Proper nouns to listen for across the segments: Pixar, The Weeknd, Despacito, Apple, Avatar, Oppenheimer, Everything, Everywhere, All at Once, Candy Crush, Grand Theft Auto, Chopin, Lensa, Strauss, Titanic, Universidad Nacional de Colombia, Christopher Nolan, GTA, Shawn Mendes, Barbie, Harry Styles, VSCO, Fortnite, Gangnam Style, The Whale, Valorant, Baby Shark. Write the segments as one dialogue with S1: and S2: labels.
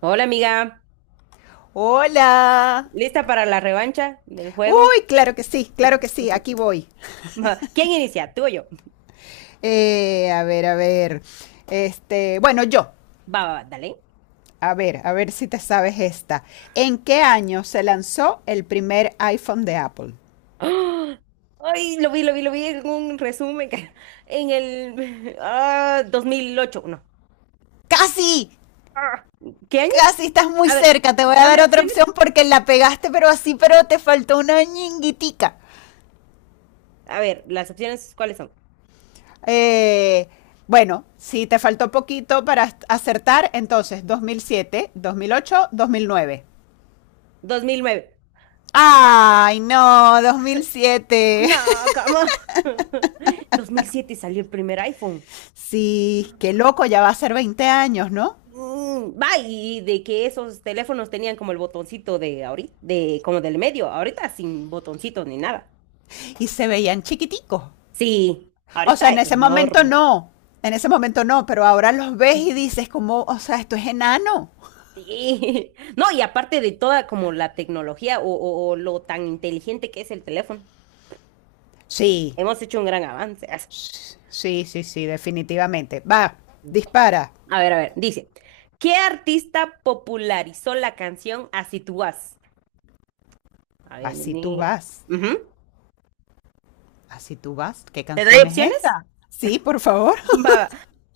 S1: Hola amiga,
S2: Hola.
S1: ¿lista para la revancha del juego?
S2: Uy, claro que sí, aquí voy.
S1: ¿Quién inicia? ¿Tú o yo?
S2: A ver, a ver. Este, bueno, yo.
S1: Va, va, va, dale.
S2: A ver si te sabes esta. ¿En qué año se lanzó el primer iPhone de Apple?
S1: ¡Ah! Ay, lo vi en un resumen en el 2008. No.
S2: Casi,
S1: Ah, ¿qué año?
S2: casi estás muy
S1: A ver,
S2: cerca. Te voy a dar
S1: dame
S2: otra
S1: opciones.
S2: opción porque la pegaste, pero así, pero te faltó una ñinguitica.
S1: A ver, las opciones, ¿cuáles son?
S2: Eh, bueno, si te faltó poquito para acertar, entonces dos mil siete, 2008, 2009.
S1: 2009.
S2: Ay, no, 2007.
S1: No, ¿cómo? 2007 salió el primer iPhone.
S2: Sí, qué loco, ya va a ser 20 años, ¿no?
S1: Va, y de que esos teléfonos tenían como el botoncito de ahorita, de como del medio, ahorita sin botoncito ni nada.
S2: Y se veían chiquiticos.
S1: Sí,
S2: O sea,
S1: ahorita
S2: en ese momento
S1: enormes.
S2: no, en ese momento no, pero ahora los ves y dices como, o sea, esto es enano.
S1: Sí. No, y aparte de toda como la tecnología o lo tan inteligente que es el teléfono,
S2: Sí,
S1: hemos hecho un gran avance.
S2: sí, sí, sí, definitivamente. Va, dispara.
S1: A ver, dice, ¿qué artista popularizó la canción Así tú vas? A ver,
S2: Así tú
S1: nene.
S2: vas,
S1: Ujú.
S2: así tú vas. ¿Qué
S1: ¿Te doy
S2: canción es
S1: opciones?
S2: esa? Sí, por favor.
S1: Va.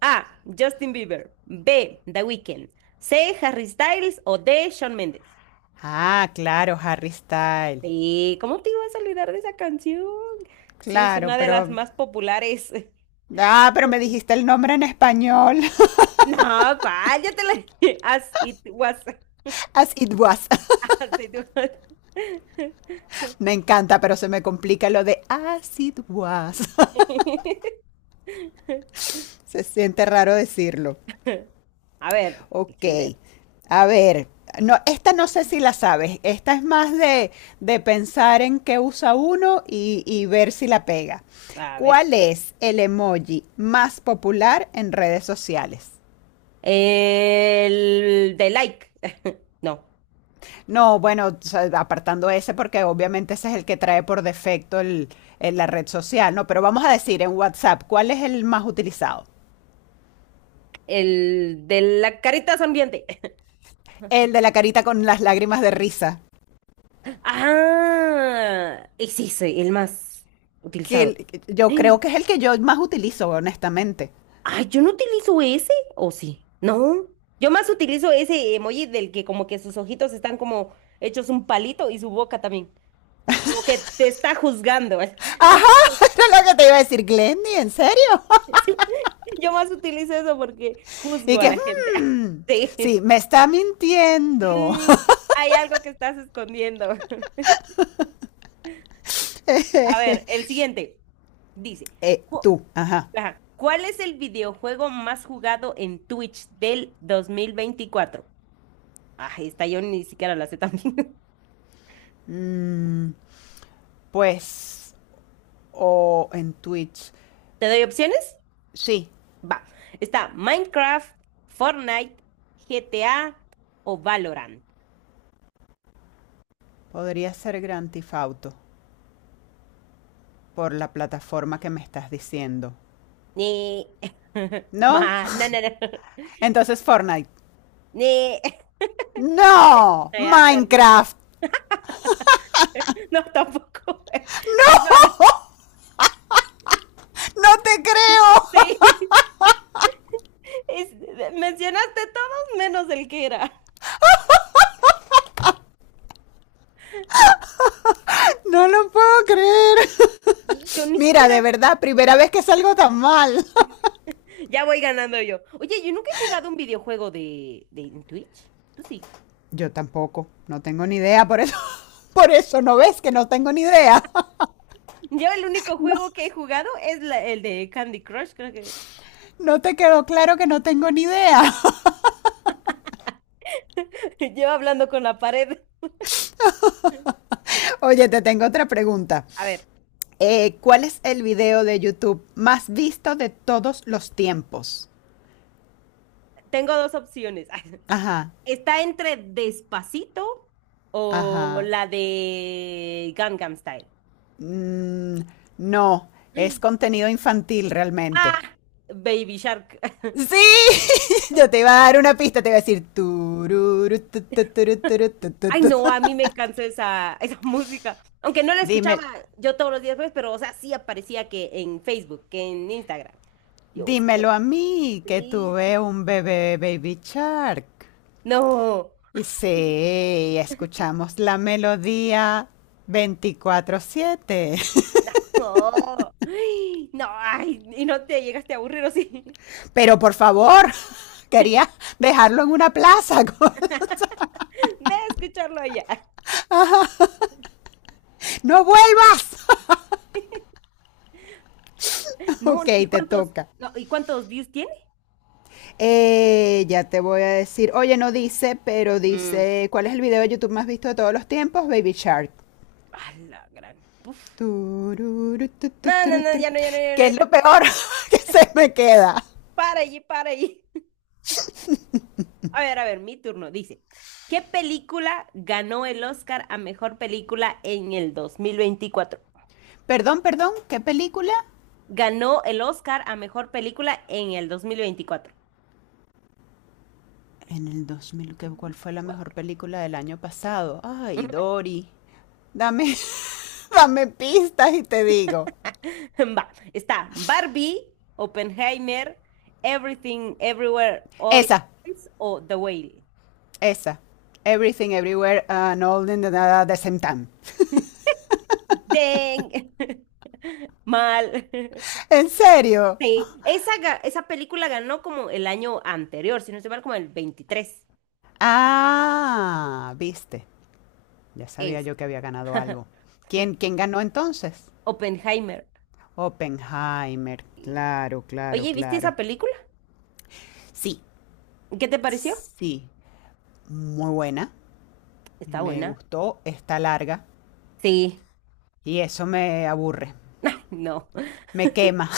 S1: A. Justin Bieber. B. The Weeknd. C. Harry Styles o D. Shawn Mendes.
S2: Ah, claro, Harry Style.
S1: Sí, ¿cómo te ibas a olvidar de esa canción? Sí, es
S2: Claro,
S1: una de las
S2: pero.
S1: más populares.
S2: Ah, pero me dijiste el nombre en español.
S1: No, ¿cuál? Ya te la dije. As it was.
S2: As it was.
S1: As it was.
S2: Me encanta, pero se me complica lo de as it was. Se siente raro decirlo.
S1: A ver, el
S2: Ok.
S1: siguiente.
S2: A ver. No, esta no sé si la sabes. Esta es más de pensar en qué usa uno y ver si la pega.
S1: A ver.
S2: ¿Cuál es el emoji más popular en redes sociales?
S1: El de like. No,
S2: No, bueno, o sea, apartando ese porque obviamente ese es el que trae por defecto la red social, ¿no? Pero vamos a decir en WhatsApp, ¿cuál es el más utilizado?
S1: el de la carita sonriente.
S2: El de la carita con las lágrimas de risa.
S1: Ah, es ese, el más utilizado.
S2: Que yo creo
S1: Ay,
S2: que es el que yo más utilizo, honestamente.
S1: ay, yo no utilizo ese, ¿o sí? No. Yo más utilizo ese emoji del que como que sus ojitos están como hechos un palito y su boca también. Como que te está juzgando.
S2: Ajá,
S1: Como-
S2: eso es lo que te iba a decir, Glendy, ¿en serio?
S1: Sí, yo más utilizo eso porque juzgo
S2: Y
S1: a
S2: que,
S1: la gente.
S2: sí,
S1: Sí.
S2: me está mintiendo.
S1: Mm, Hay algo que estás escondiendo. A ver, el siguiente dice, "Cu-
S2: Tú, ajá.
S1: Ajá. ¿Cuál es el videojuego más jugado en Twitch del 2024? Ah, esta yo ni siquiera la sé también.
S2: Mm, pues, o en Twitch.
S1: ¿Te doy opciones?
S2: Sí,
S1: Va. Está Minecraft, Fortnite, GTA o Valorant.
S2: podría ser Grand Theft Auto por la plataforma que me estás diciendo.
S1: Ni.
S2: ¿No?
S1: No, no, no.
S2: Entonces Fortnite.
S1: Ni.
S2: ¡No!
S1: Ya perdiste.
S2: ¡Minecraft!
S1: No, tampoco. Es Valorant.
S2: ¡No te creo!
S1: Sí. Es- Mencionaste todos menos el que era.
S2: No lo puedo creer.
S1: Y yo ni
S2: Mira, de
S1: siquiera.
S2: verdad, primera vez que salgo tan mal.
S1: Ya voy ganando yo. Oye, yo nunca he jugado un videojuego de en Twitch. Tú sí.
S2: Yo tampoco, no tengo ni idea, por eso. Por eso no ves que no tengo ni idea.
S1: Yo el único
S2: No,
S1: juego que he jugado es el de Candy Crush, creo que.
S2: no te quedó claro que no tengo ni idea.
S1: Llevo hablando con la pared.
S2: Oye, te tengo otra pregunta.
S1: A ver,
S2: ¿Cuál es el video de YouTube más visto de todos los tiempos?
S1: tengo dos opciones.
S2: Ajá,
S1: Está entre Despacito o
S2: ajá.
S1: la de Gangnam Style.
S2: Mm, no, es contenido infantil realmente.
S1: Ah, Baby Shark.
S2: Sí, yo te iba a dar una pista, te iba a decir tururu, tu, turu, turu, tu, tu,
S1: Ay,
S2: tu.
S1: no, a mí me cansó esa, esa música. Aunque no la escuchaba
S2: Dime,
S1: yo todos los días, pues, pero, o sea, sí aparecía que en Facebook, que en Instagram. Dios.
S2: dímelo a mí, que
S1: Sí.
S2: tuve un bebé baby shark.
S1: No,
S2: Y sí, escuchamos la melodía 24/7.
S1: no, ay, no, ay, y no te llegaste a aburrir, ¿o sí?
S2: Pero por favor, quería dejarlo en una plaza.
S1: De escucharlo allá.
S2: No vuelvas.
S1: No,
S2: Ok,
S1: no,
S2: te toca.
S1: ¿y cuántos views tiene?
S2: Ya te voy a decir, oye, no dice, pero
S1: Mm,
S2: dice, ¿cuál es el video de YouTube más visto de todos los tiempos? Baby Shark.
S1: a la gran. Uf.
S2: Tururu, tu,
S1: No, no,
S2: turu,
S1: no,
S2: turu.
S1: ya no, ya no, ya no,
S2: ¿Qué es
S1: ya
S2: lo
S1: no.
S2: peor que se me queda?
S1: Para allí, para allí. A ver, mi turno. Dice, ¿qué película ganó el Oscar a mejor película en el 2024?
S2: Perdón, perdón, ¿qué película?
S1: Ganó el Oscar a mejor película en el 2024.
S2: En el 2000, ¿cuál fue la mejor
S1: Cuatro.
S2: película del año pasado? Ay, Dory. Dame, dame pistas y te digo.
S1: Va, está Barbie, Oppenheimer, Everything, Everywhere, All at
S2: Esa,
S1: Once o The Whale.
S2: esa. Everything, everywhere, and all in the same time.
S1: ¡Deng! Mal.
S2: ¿En serio?
S1: Sí, esa, esa película ganó como el año anterior, si no estoy mal, como el 23.
S2: Ah, viste. Ya sabía
S1: Es
S2: yo que había ganado algo. ¿Quién ganó entonces?
S1: Oppenheimer.
S2: Oppenheimer.
S1: Y-
S2: Claro, claro,
S1: Oye, ¿viste
S2: claro.
S1: esa película?
S2: Sí,
S1: ¿Qué te pareció?
S2: sí. Muy buena.
S1: Está
S2: Me
S1: buena.
S2: gustó. Está larga.
S1: Sí,
S2: Y eso me aburre.
S1: no.
S2: Me quema.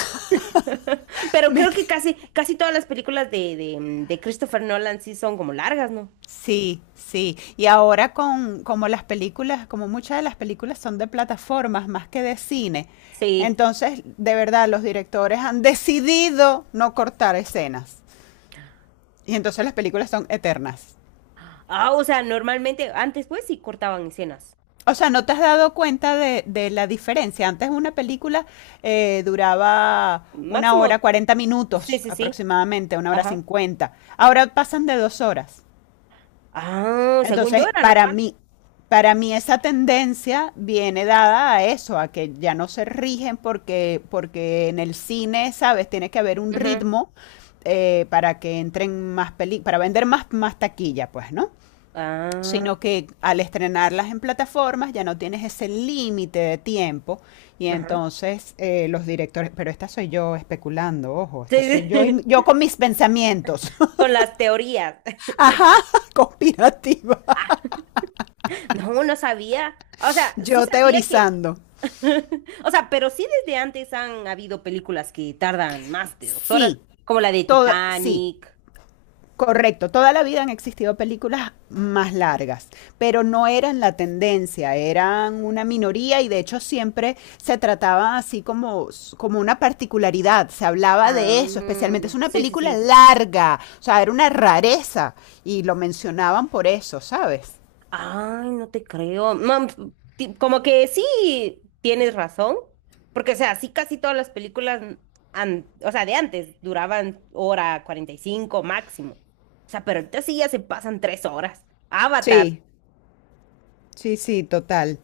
S1: Pero
S2: Me
S1: creo que
S2: que-
S1: casi, casi todas las películas de Christopher Nolan sí son como largas, ¿no?
S2: Sí, sí. Y ahora con como las películas, como muchas de las películas son de plataformas más que de cine.
S1: Sí.
S2: Entonces, de verdad, los directores han decidido no cortar escenas. Y entonces las películas son eternas.
S1: Ah, o sea, normalmente antes pues sí cortaban escenas.
S2: O sea, ¿no te has dado cuenta de la diferencia? Antes una película duraba una hora,
S1: Máximo,
S2: cuarenta
S1: sí,
S2: minutos
S1: sí, sí.
S2: aproximadamente, una hora
S1: Ajá.
S2: cincuenta. Ahora pasan de 2 horas.
S1: Ah, según yo
S2: Entonces,
S1: era
S2: para
S1: normal.
S2: mí, para mí esa tendencia viene dada a eso, a que ya no se rigen porque, en el cine, ¿sabes? Tiene que haber un
S1: Ujú.
S2: ritmo para que entren más películas, para vender más taquilla, pues, ¿no?
S1: Ah,
S2: Sino que al estrenarlas en plataformas ya no tienes ese límite de tiempo y
S1: ajá.
S2: entonces los directores, pero esta soy yo especulando, ojo, esta soy
S1: Sí,
S2: yo y
S1: sí.
S2: yo con mis pensamientos,
S1: Con las teorías.
S2: ajá, conspirativa,
S1: No, no sabía. O sea, sí
S2: yo
S1: sabía que.
S2: teorizando.
S1: O sea, pero sí desde antes han habido películas que tardan más de 2 horas,
S2: Sí,
S1: como la de
S2: todo, sí,
S1: Titanic.
S2: correcto, toda la vida han existido películas más largas, pero no eran la tendencia, eran una minoría y de hecho siempre se trataba así como una particularidad, se hablaba de
S1: Ah,
S2: eso, especialmente es una
S1: sí, sí,
S2: película
S1: sí.
S2: larga, o sea, era una rareza y lo mencionaban por eso, ¿sabes?
S1: Ay, no te creo. Como que sí tienes razón, porque o sea, sí casi todas las películas, o sea, de antes duraban hora 45 máximo. O sea, pero ahorita sí ya se pasan 3 horas. Avatar,
S2: Sí, sí, sí, total.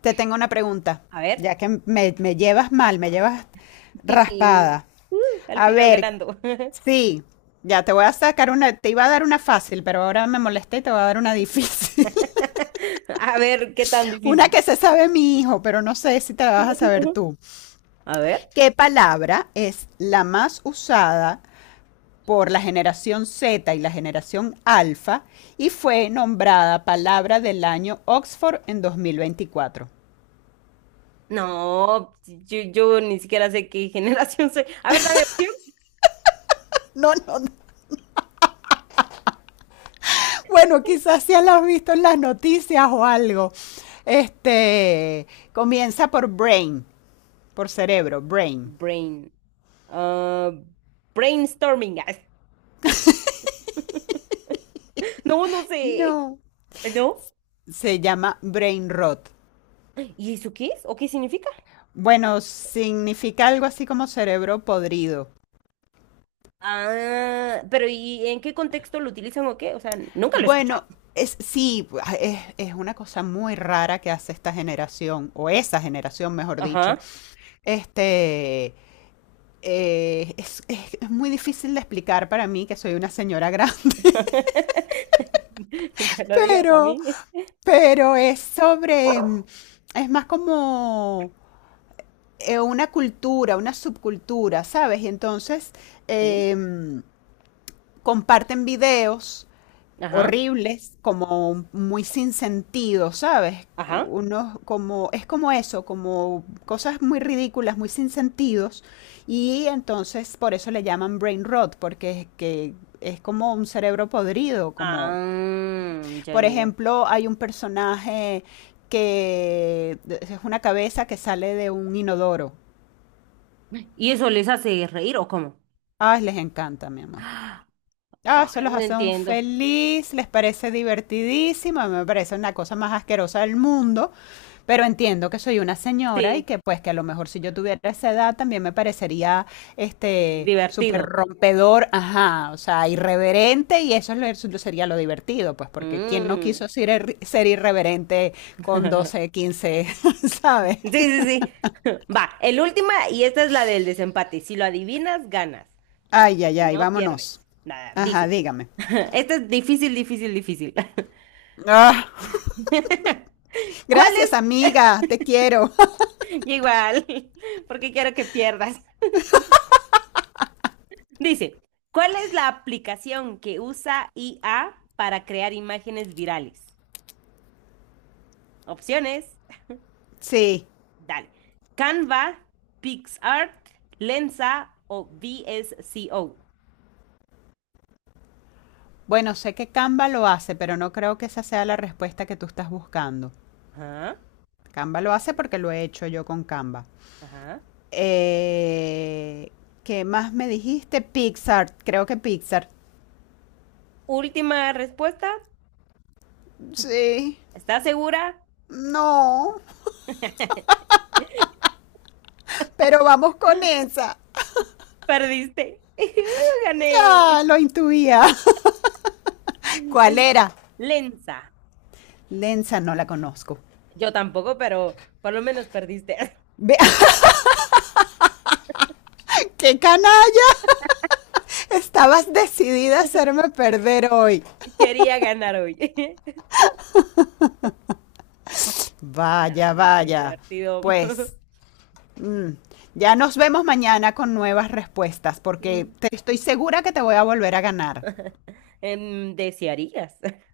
S2: Te tengo una pregunta,
S1: a ver.
S2: ya que me llevas mal, me llevas raspada.
S1: Uh, Al
S2: A
S1: final
S2: ver,
S1: ganando.
S2: sí, ya te voy a sacar una, te iba a dar una fácil, pero ahora me molesté y te voy a dar una difícil.
S1: A ver, qué tan
S2: Una
S1: difícil.
S2: que se sabe mi hijo, pero no sé si te la vas a saber tú.
S1: A ver.
S2: ¿Qué palabra es la más usada por la generación Z y la generación Alfa y fue nombrada palabra del año Oxford en 2024?
S1: No, yo ni siquiera sé qué generación soy. A ver, dame opción.
S2: No, no, no. Bueno, quizás ya la has visto en las noticias o algo. Este comienza por brain, por cerebro, brain.
S1: Brain. ah, Brainstorming. No, no sé.
S2: No.
S1: ¿No?
S2: Se llama brain rot.
S1: ¿Y eso qué es? ¿O qué significa?
S2: Bueno, significa algo así como cerebro podrido.
S1: Ah, pero ¿y en qué contexto lo utilizan o qué? O sea, nunca lo he escuchado.
S2: Bueno, es, sí, es una cosa muy rara que hace esta generación, o esa generación, mejor dicho.
S1: Ajá.
S2: Este, es muy difícil de explicar para mí, que soy una señora grande.
S1: Que lo digas a
S2: pero,
S1: mí.
S2: pero es sobre, es más como una cultura, una subcultura, ¿sabes? Y entonces,
S1: Sí.
S2: em, comparten videos
S1: Ajá.
S2: horribles, como muy sin sentido, ¿sabes?
S1: Ajá.
S2: Unos como es como eso, como cosas muy ridículas, muy sin sentidos y entonces por eso le llaman brain rot porque es que es como un cerebro podrido, como
S1: Ah, ya,
S2: por
S1: ya, ya.
S2: ejemplo, hay un personaje que es una cabeza que sale de un inodoro.
S1: ¿Y eso les hace reír o cómo?
S2: Ah, les encanta, mi amor. Ah, eso
S1: Ay,
S2: los
S1: no
S2: hace un
S1: entiendo.
S2: feliz, les parece divertidísimo, a mí me parece una cosa más asquerosa del mundo, pero entiendo que soy una señora y
S1: Sí,
S2: que pues que a lo mejor si yo tuviera esa edad también me parecería este súper
S1: divertido.
S2: rompedor, ajá, o sea, irreverente y eso es eso sería lo divertido, pues porque quién no
S1: Mm.
S2: quiso ser, ser irreverente con 12, 15, ¿sabes?
S1: Sí, sí, sí. Va, el última y esta es la del desempate. Si lo adivinas, ganas.
S2: Ay, ay,
S1: Si
S2: ay,
S1: no,
S2: vámonos.
S1: pierdes. Nada,
S2: Ajá,
S1: dice.
S2: dígame.
S1: Esta es difícil, difícil, difícil.
S2: Ah,
S1: ¿Cuál
S2: gracias,
S1: es?
S2: amiga, te quiero.
S1: Igual, porque quiero que pierdas. Dice, ¿cuál es la aplicación que usa IA para crear imágenes virales? Opciones,
S2: Sí.
S1: dale. Canva, PixArt, Lensa o VSCO.
S2: Bueno, sé que Canva lo hace, pero no creo que esa sea la respuesta que tú estás buscando.
S1: Ajá.
S2: Canva lo hace porque lo he hecho yo con Canva.
S1: Ajá.
S2: Eh, ¿Qué más me dijiste? Pixar. Creo que Pixar.
S1: Última respuesta.
S2: Sí.
S1: ¿Estás segura?
S2: No. Pero vamos con esa.
S1: Perdiste.
S2: Ya,
S1: Gané.
S2: lo intuía. ¿Cuál
S1: Es
S2: era?
S1: Lenza.
S2: Lenza no la conozco.
S1: Yo tampoco, pero por lo menos perdiste.
S2: Ve- ¡Qué canalla! Estabas decidida a hacerme perder hoy.
S1: Quería ganar hoy.
S2: Vaya,
S1: Dale, qué
S2: vaya.
S1: divertido.
S2: Pues, Mm, Ya nos vemos mañana con nuevas respuestas, porque te estoy segura que te voy a volver a ganar.
S1: Desearías.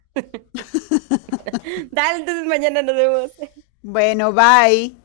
S1: Dale, entonces mañana nos vemos.
S2: Bueno, bye.